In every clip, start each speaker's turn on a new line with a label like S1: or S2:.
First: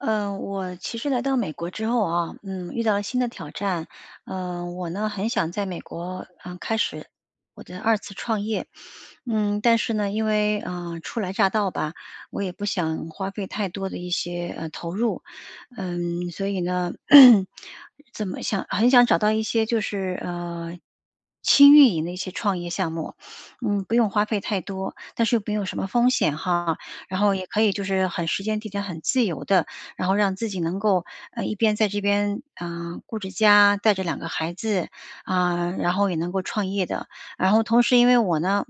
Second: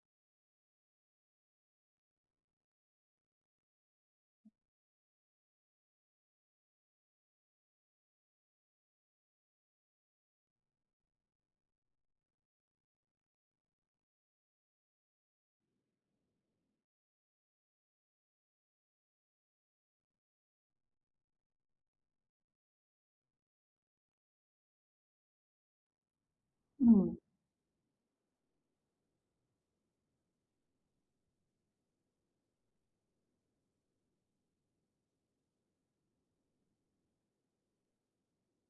S1: 呃，我其实来到美国之后啊，嗯，遇到了新的挑战，呃，我呢很想在美国，嗯，开始我的二次创业。嗯，但是呢因为，呃，初来乍到吧，我也不想花费太多的一些，呃，投入，嗯，所以呢，怎么想很想找到一些就是，呃，轻运营的一些创业项目，嗯，不用花费太多，但是又没有什么风险哈，
S2: 嗯。
S1: 然后也可以就是很时间地点很自由的，然后让自己能够，呃，一边在这边，呃，顾着家带着2个孩子，啊，然后也能够创业的。然后同时因为我呢，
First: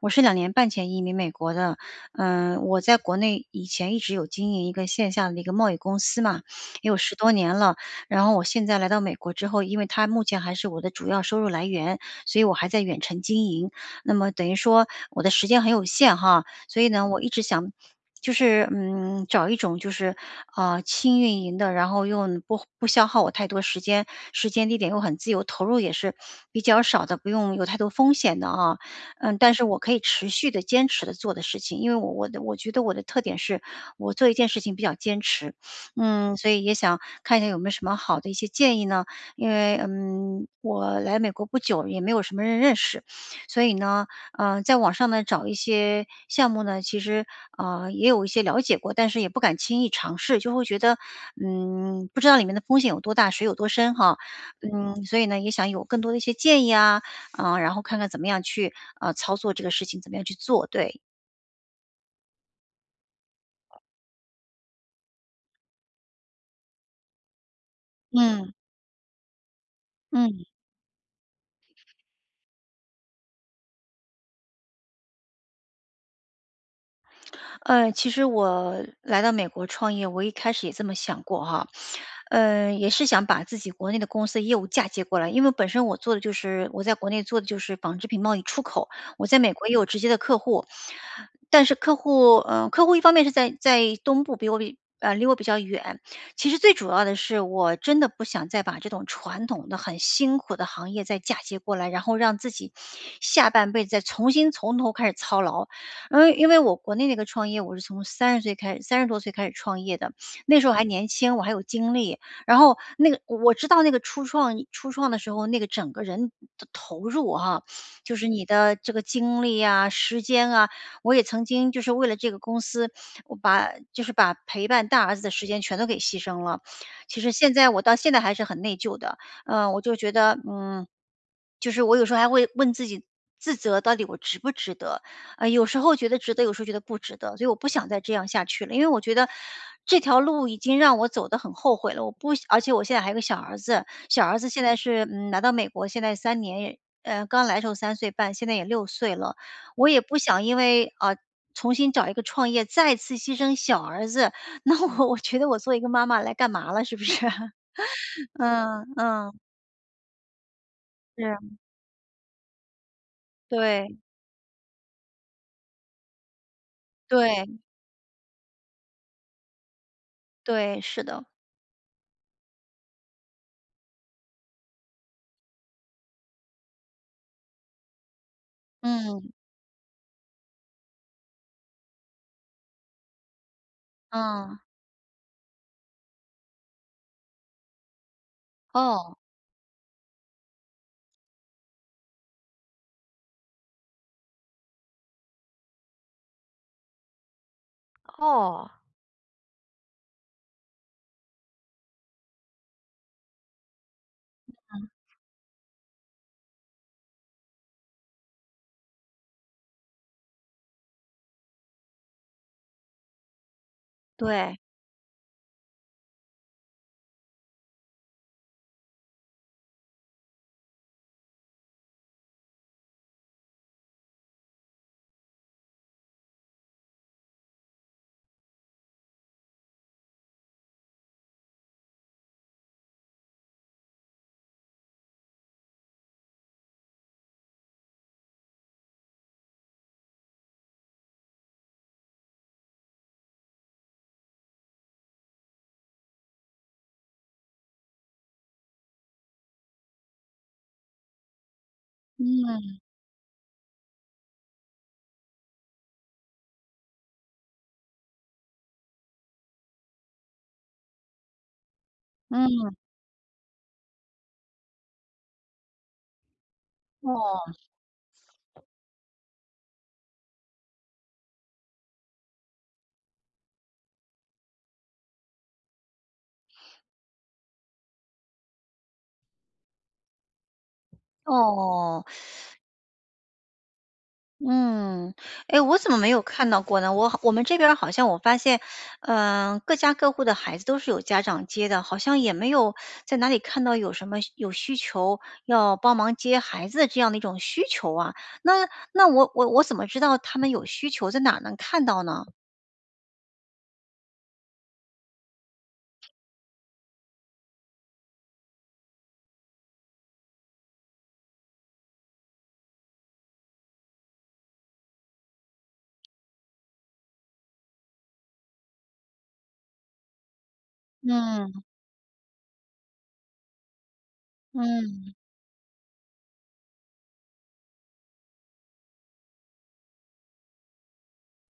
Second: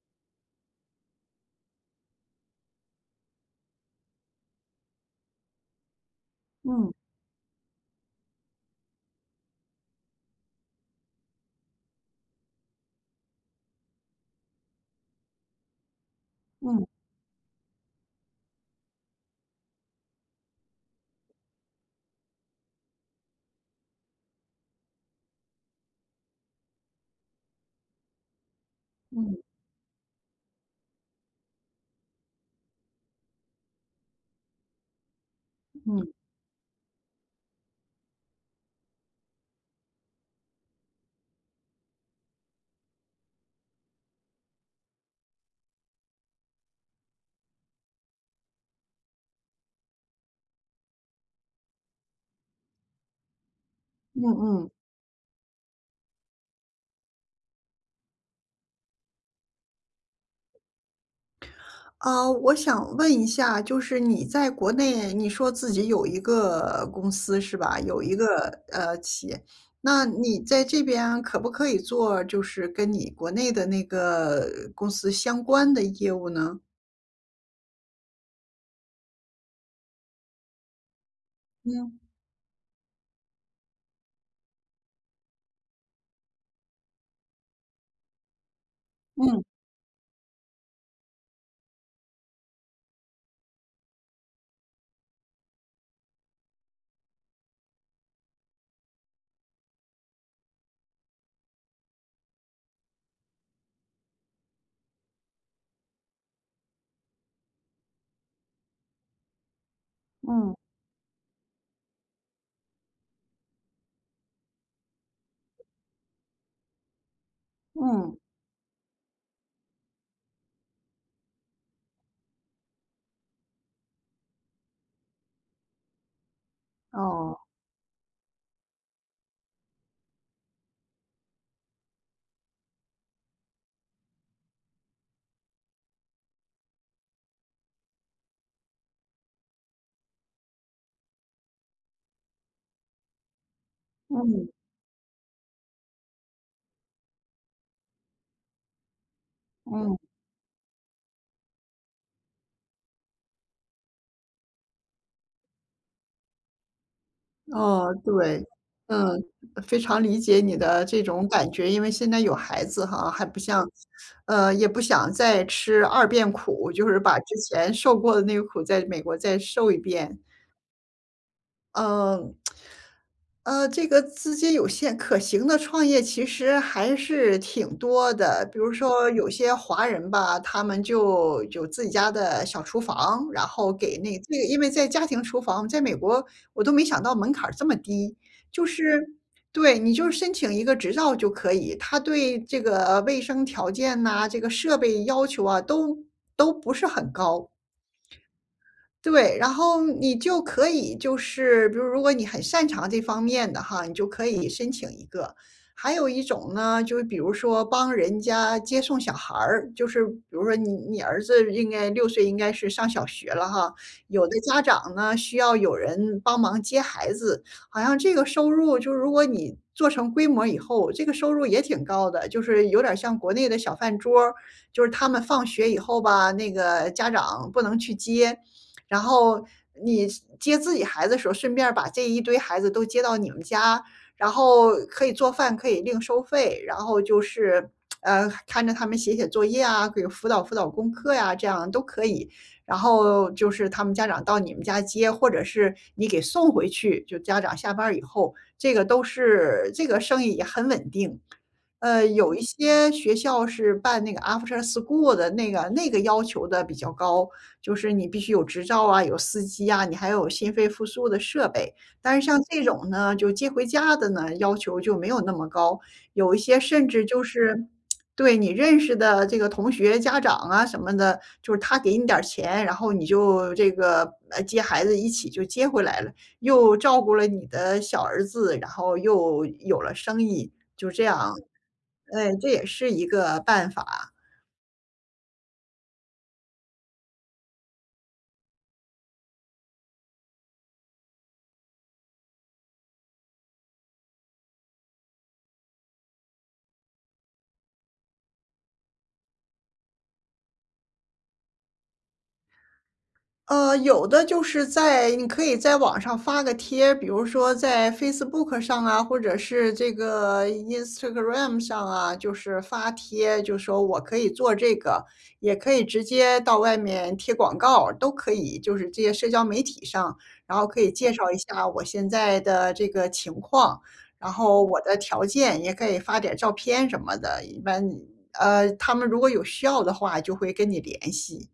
S1: 我是2年半前移民美国的，呃，我在国内以前一直有经营一个线下的一个贸易公司嘛，也
S2: 嗯。
S1: 有10多年了。然后我现在来到美国之后，因为它目前还是我的主要收入来源，所以我还在远程经营。那么等于说我的时间很有限哈。所
S2: 嗯。
S1: 以呢我一直想，就是，嗯，找一种就是，啊，轻运营的，然后又不不消耗我太多时间，时间地点又很自由，投入也是，比较少的，不用有太多风险的啊，嗯，
S2: 嗯。
S1: 但是我可以持续地坚持地做的事情，因为我我我觉得我的特点是，我做一件事情比较坚持。
S2: 嗯。
S1: 嗯，所以也想看一下有没有什么好的一些建议呢？因为，嗯，我来美国不久，也没有什么人认识，所以呢，呃，在网上呢找一些项目呢其实，呃，也有一些了解过，但是也不敢轻易尝试，就会觉得，嗯，不知道里面的风险有多大、水有多深哈。
S2: 嗯嗯。
S1: 嗯，所以呢也想有更多的一些建议啊，呃，然后看看怎么样去，呃，操作这个事情，怎么样去做，对。
S2: 啊，我想问一下，就是你在国内，你说自己有一个公司是吧？有一个，
S1: 嗯。
S2: 呃，企业，那你
S1: 嗯。
S2: 在这边可不可以做就是跟你国内的那个公司相关的业务呢？
S1: 呃，其实我来到美国创业，我一开始也这么想过哈，
S2: 嗯。
S1: 呃，也是想把自己国内的公司业务嫁接过来，因为本身我做的就是我在国内做的就是纺织品贸易出口，我在
S2: 嗯。
S1: 美国也有直接的客户。但是客户呃，客户一方面是在在东部，比我呃，离我比较远，其实最主要的是我真的不想再把这种传统的很辛苦的行业再嫁接过来，然后让自己下半辈子再重新从头开始操劳。呃，因为我国内那个创业，我是从30岁开始，30多岁开始创业的，
S2: 嗯。
S1: 那时候还年轻。我还有精力，然后那个我知道那个初创初创的时候，那个整个人的投入啊，
S2: 嗯。
S1: 就是你的这个精力呀，时间啊，我也曾经就是为了这个公司，我把就是把陪伴大儿子的时间全都给牺牲了。其实
S2: 哦。
S1: 现在我到现在还是很内疚的，呃，我就觉得，嗯，就是我有时候还会问自己，自责到底我值不值得，呃，有时候觉得值得，有时候觉得不值得，所以我不想再这样下去了，因为我觉得这条路已经让我走得很后悔了。我不想而且我现在还有一个小儿子，小儿
S2: 嗯。
S1: 子现在是，嗯，来到美国现在3年呃，刚来的时候3岁半，现在也6岁了，我
S2: 嗯。
S1: 也不想因为，啊，重新找一个创业再次牺牲小儿子，那我-我觉得我做一个妈妈来干嘛了，是不是？
S2: 哦，对，
S1: 嗯
S2: 嗯，
S1: 嗯。
S2: 非常理解你的这种感
S1: 是。
S2: 觉，因为现在有孩子哈，还不像
S1: 对。
S2: 呃，也不想再吃2遍苦，就是把之
S1: 对。
S2: 前受过的那个苦在美国再受一遍。
S1: 对，是的。
S2: 呃，呃，这个资金有限可行的创业其实还是挺多的。比如说有
S1: 嗯。
S2: 些华人吧，他们就有自己家的小厨房，然后给那对，
S1: 嗯。
S2: 因为在家庭厨房在美国，我都没想到门槛儿这么低。就是
S1: 哦。
S2: 对，你就申请一个执照就可以。它对这个卫生条件呐，这个设备要求啊，都都不是很高。
S1: 哦。
S2: 对，然后你就可以就是，比如如果你很擅长这方面的哈，你就可以申
S1: 嗯。
S2: 请一个。还有一种呢，就是比如说帮人家接送小孩儿。就是比如说你你儿子应该6岁应该是上小学了哈。有的
S1: 对。
S2: 家长呢，需要有人帮忙接孩子，好像这个收入就如果你做成规模以后，这个收入也挺高的，就是有点儿像国内的小饭桌儿。就是他们放学以后吧，那个家长不能去接。然后你接自己孩子的时候，顺便儿把这一堆孩子都接到你们家，然后可以做饭，可以另收费。然后就是，呃，看着他们写写作业啊，给辅导辅导功课呀，这样都可以。然后就是他们家长到你们家接，或者是你给送回去，就家长下班儿以后。这个都是这个生意也很稳定。呃，有一
S1: 嗯。
S2: 些学校是办那个 After school 的那个那个要求得比较高。就是你必须有执照啊，有司机啊，你还有心肺复苏的设备。但是像这
S1: 嗯。
S2: 种呢就接回家的呢，要求就没有那么高。有一些甚至就
S1: 哦。
S2: 是 对，你认识的这个同学家长啊什么的，就是他给你点儿钱，然后你就这个，呃，接孩子一起就接回来了。又照顾了你的小儿子，然后又有了生意，就这样。
S1: 哦。
S2: 嗯，这 也是一个办法。
S1: 嗯，哎，我怎么没有看到过呢？我好我们这边好像我发现，呃，各家各户的孩子都是有家长接的。好像也没有 在哪里看到有什么有需求，要帮忙接孩子的这样的一种需求啊。那那我我我怎么知道他们有需求，在哪能看到呢？
S2: 呃，有的就是在你可以在网上发个贴，比如说在 Facebook 上啊，或者是这个 Instagram 上啊。就是发帖，就说我可以做这个。也可以直接到外面贴广告，都可以，就是这些社交媒体上。然后可以介绍一
S1: 嗯。
S2: 下我现在的这个情况，然后我的
S1: 嗯。
S2: 条件，也可以发点照片什么的。一般，呃，他们如果有需要的话就会跟你联系。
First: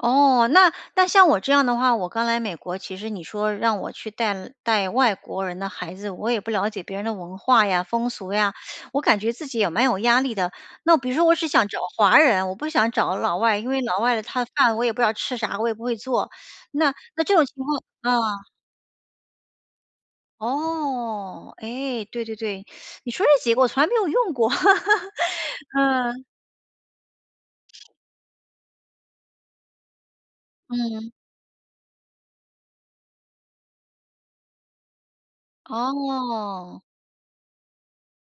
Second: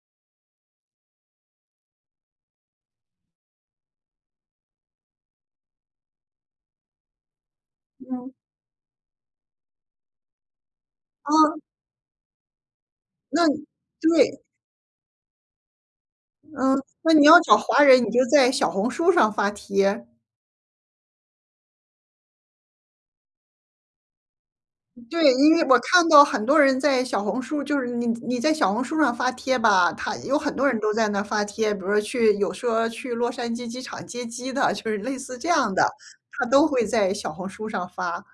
S1: 哦，那那像我这样的话，我刚来美国。其实你说让我去带带外国人的孩子，我也不了解别人的文化呀、风
S2: 嗯。
S1: 俗呀，我感觉自己也蛮有压力的。那比如说我是
S2: 嗯。
S1: 想找华人，我不想找老
S2: 那
S1: 外，因为老外
S2: 对。
S1: 他饭我也不知道吃啥，我也不会做。
S2: 嗯，
S1: 那
S2: 那
S1: 那
S2: 你
S1: 这
S2: 要
S1: 种情
S2: 找
S1: 况
S2: 华人，你就
S1: 啊。
S2: 在小红书上发帖。
S1: 哦，哎，对对对，你说这几个我从来没有用过。
S2: 对，因为 我看
S1: 嗯。
S2: 到很多人在小红书就是你你在小红书上发帖吧，他有很多人都在
S1: 嗯。
S2: 那发帖。比如去有说去洛杉矶机场接机的，就是类似这样的，他都
S1: 哦。
S2: 会在小红书上发。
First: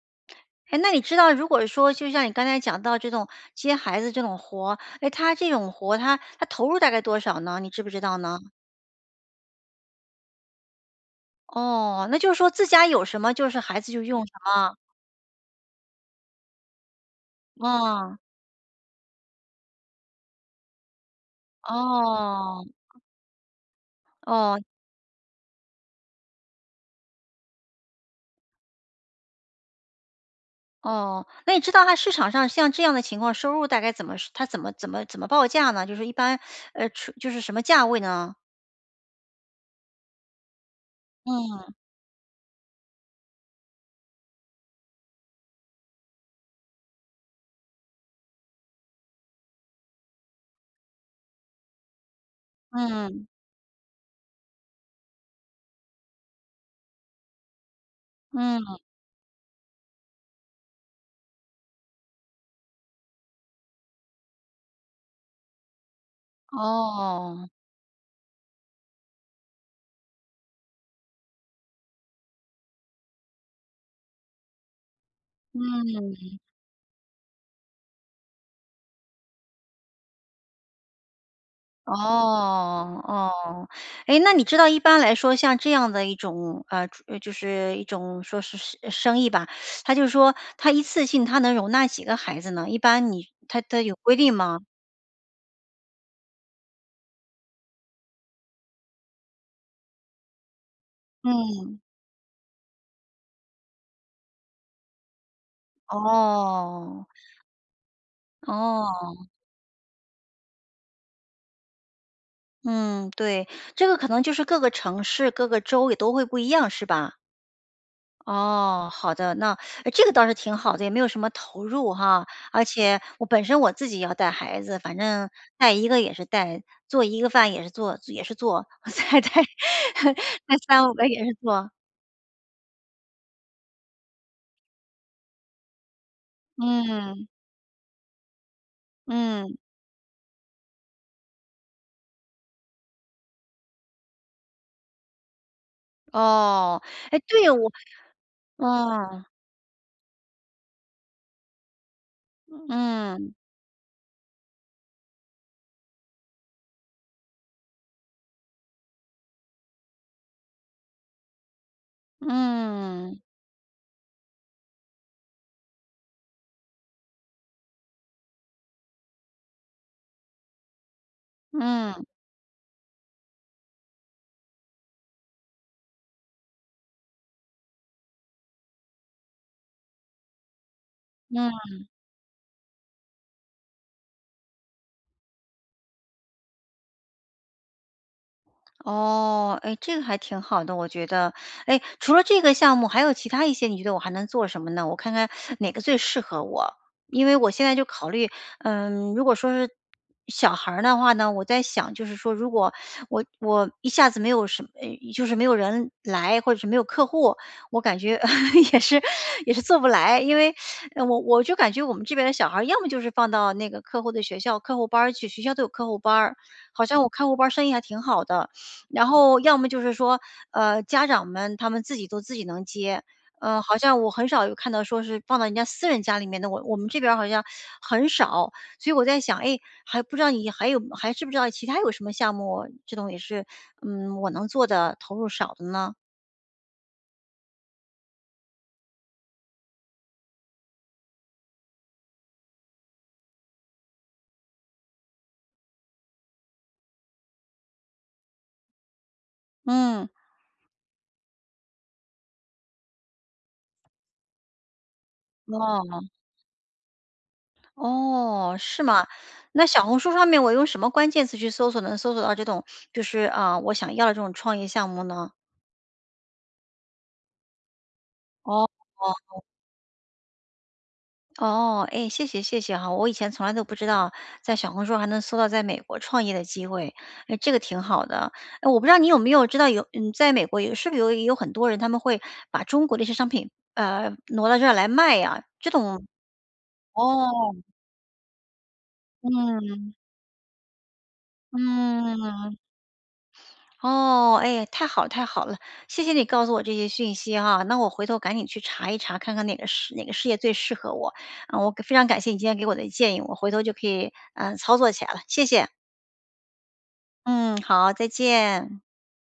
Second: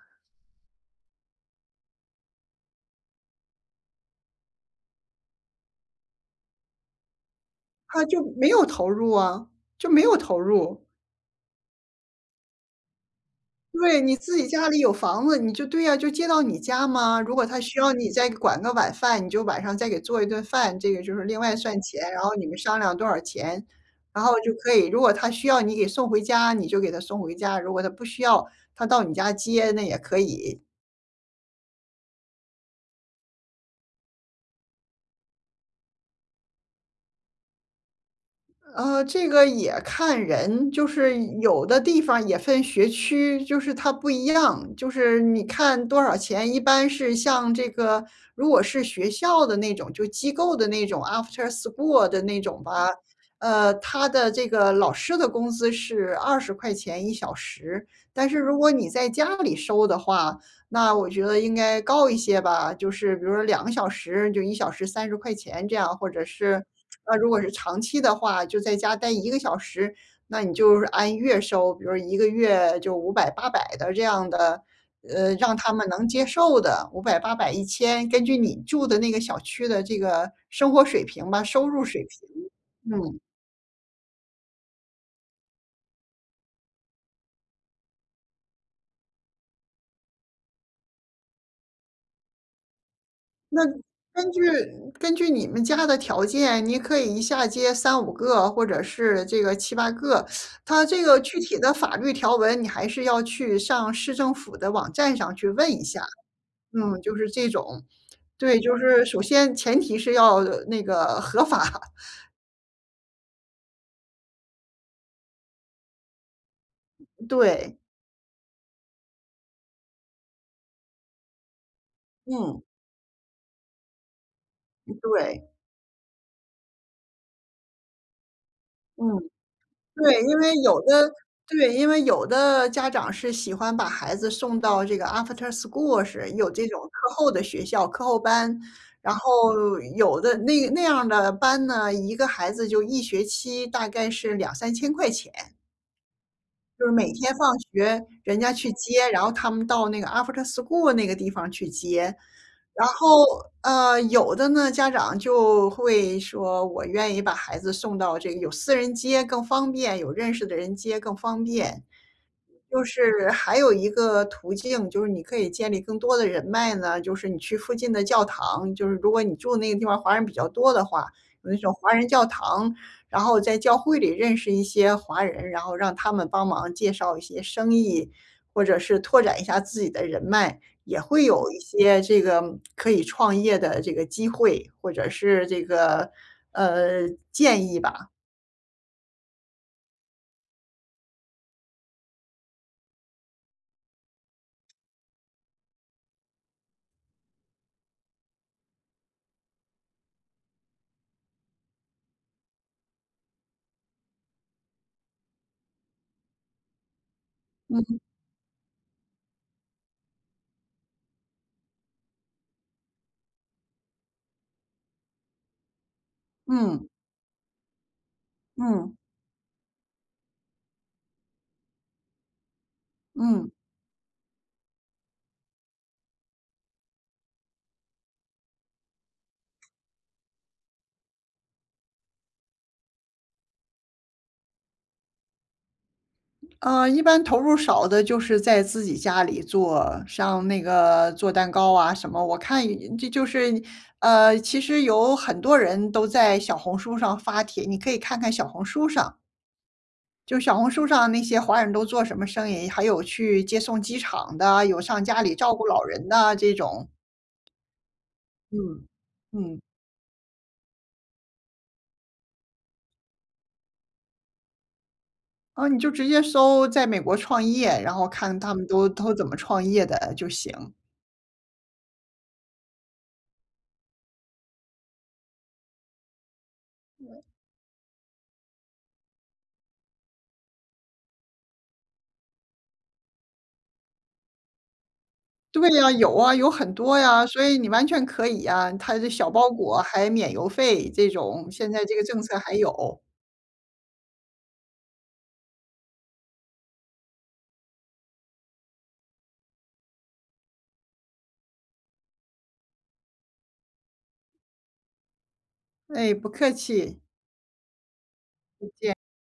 S1: 哎，那你知道如果说就像你刚才讲到这种接孩子这种活，诶，它这种活它它投入大概多少呢？你知不知
S2: 它
S1: 道
S2: 就
S1: 呢？
S2: 没有投入啊，就没有投入。
S1: 哦，那就是说自家有什么就是孩子
S2: 对，
S1: 就
S2: 你
S1: 用什
S2: 自己家
S1: 么？
S2: 里有房子，你就对呀，就接到你家嘛。如果他需要你
S1: 嗯。
S2: 再管个晚饭，你就晚上再给做一顿饭，这个就是另外算钱。然后你们
S1: 哦。
S2: 商量多少钱，然后就
S1: 哦。
S2: 可以如果他需要你给送回家，你就给他送回家，如果他不需要他到你家接，那也可以。
S1: 哦，那你知道它市场上像这样的情况，收入大概怎么它怎么怎么怎么报价呢？就是一般，呃，收就是什么价位呢？
S2: 呃，这个也看人，就是有
S1: 嗯。
S2: 的地方也分学区，就是它不一样。就是你看多少钱，一般是像这个如果是学校的那种就机构的那种 After school 的那种吧，
S1: 嗯。
S2: 呃，它的这个老师的工资是¥201小时，但是如果
S1: 嗯。
S2: 你在家里收的话，那我觉得应该高一些吧。就是比如说2个小时就1小时¥块钱这样，或者是，啊，如果
S1: 哦。
S2: 是长期的话就在家待1个小时，那你就是按月收，比如1个月就500、800的这样的，呃，让他们能接
S1: 嗯。
S2: 受的，500、800、1000根据你住的那个小区的这个生活水平吧，收入
S1: 哦，
S2: 水平，嗯。
S1: 哦。诶，那你知道一般来说像这样的一种，呃就是一种说是是生意吧，它就说它一次性它能容纳几个孩子呢？一般你它
S2: 那
S1: 它有规
S2: 根
S1: 定
S2: 据
S1: 吗？
S2: 根据你们家的条件，你可以一下接3-5个或者是这个7-8个。它这个具体的
S1: 嗯。
S2: 法律条文，你还是要去上市政府的网站上去问一下，嗯，
S1: 哦。
S2: 就是这种对，就是首
S1: 哦。
S2: 先前提是要那个合法。
S1: 嗯，对，这个可能就是各个城市、各个州也都会不一样是吧？
S2: 对。
S1: 哦，好的，那诶，这个倒是挺好的，也没有什么投入哈，
S2: 嗯。
S1: 而且我本身我自己也要带孩子，反
S2: 嗯
S1: 正
S2: 对。
S1: 带一个也是带，做一个饭也是做也是做，
S2: 嗯，
S1: 再带
S2: 对，因为
S1: 带
S2: 有
S1: 3-5个
S2: 的
S1: 也是做。
S2: 对，因为有的家长是喜欢把孩子送到这个 After school 式，有这种课
S1: 嗯。
S2: 后的学校课后班，然
S1: 嗯。
S2: 后有的那那样儿的班呢，一个孩子就一学期大概是2000-3000块钱。
S1: 哦，
S2: 就是每
S1: 诶，
S2: 天
S1: 对，
S2: 放
S1: 我
S2: 学人家去接，然
S1: 啊。
S2: 后他们到那个 After school 那个地方去接。然后，
S1: 嗯。
S2: 呃，有的呢，家长就会说我愿意把孩子送到这个有私人接更方便，有认识的人接更方便。就
S1: 嗯。
S2: 是还有一个途径，就是你可以建立更多的人脉呢，就是你去附近的教堂，就是如果你住的那个地方华人比较多的话，有那种华
S1: 嗯。
S2: 人教堂，然后在教会里认识一些华人，然后让他们帮忙介绍一些生意，或者是拓展一下自己的人脉，也会有一
S1: 嗯。
S2: 些这个可以创业的这个机会，或者是这个，呃，建议吧。
S1: 哦，哎，这个还挺好的我觉得。哎，除了这个项目还有其它一些你觉得我还能做什么呢？我看看 哪个最适合我，因为我现在就考虑，嗯，如果说是小孩儿的话呢？我在想就是说如果 我我一下子没有什么就是没有人来或者是没有客户，我感
S2: 嗯。
S1: 觉 也是也是做不来，因为 我我就感觉我们这边的小孩要么就是放到那个客户的学校、客户班儿去，学校都有客户班儿，好
S2: 嗯。
S1: 像我看客户班儿生意还挺好的。
S2: 嗯。
S1: 然后要么就是说，呃，家长们他们自己都自己能接，
S2: 嗯。
S1: 呃，好像我很少有看到说是放到人家私人家里面的，我我们这边儿好像 很少，所以我在想，哎，还不知道你还有还知不知道其它有什么项目这种也是，嗯，我能做的，投入少的呢？
S2: 呃，一般投入少的就是在自己家里做像那个做蛋糕啊什么，我看人家就是，呃，其实有很多人都在小红书上发帖，你可以看看小红书上。
S1: 嗯。
S2: 就小红书上那些华人都做什么生意，还有去接送机场的，有上家里照顾老
S1: 哦。
S2: 人的这种。
S1: 哦，是
S2: 嗯
S1: 吗？
S2: 嗯。
S1: 那小红书上面我用什么关键词去搜索，能搜索到这种，就是，呃，我想要的这种创业项目呢？
S2: 啊，你就直接搜在美国创业，然后看他们都都怎么
S1: 哦。
S2: 创业的就行。
S1: 哦，唉，谢谢谢谢哈，我以前从来都不知道在小红书还能搜到在美国创业的机会，
S2: 嗯。
S1: 诶，这个挺好的，呃，我不知道你有没有知道有，嗯，在美国有是不是有有很多人他们会把中国的一些商品，呃，挪到这儿来卖啊，
S2: 对
S1: 这
S2: 呀，
S1: 种
S2: 有啊，有很多呀，
S1: 哦。
S2: 所以你完全可以啊，它的小包裹
S1: 嗯。
S2: 还免邮费这种，现在这个政策还
S1: 嗯。
S2: 有。
S1: 哦，唉，太好了太好了，谢谢你告诉我这些讯息哈，那我回头赶紧去查一查，看看哪个事哪个事业最适合我，我非常感谢你今天给我的建议，我回头就可以，呃，操作起来了，谢谢。
S2: 哎，不客气。
S1: 嗯，好，再
S2: 再
S1: 见。
S2: 见。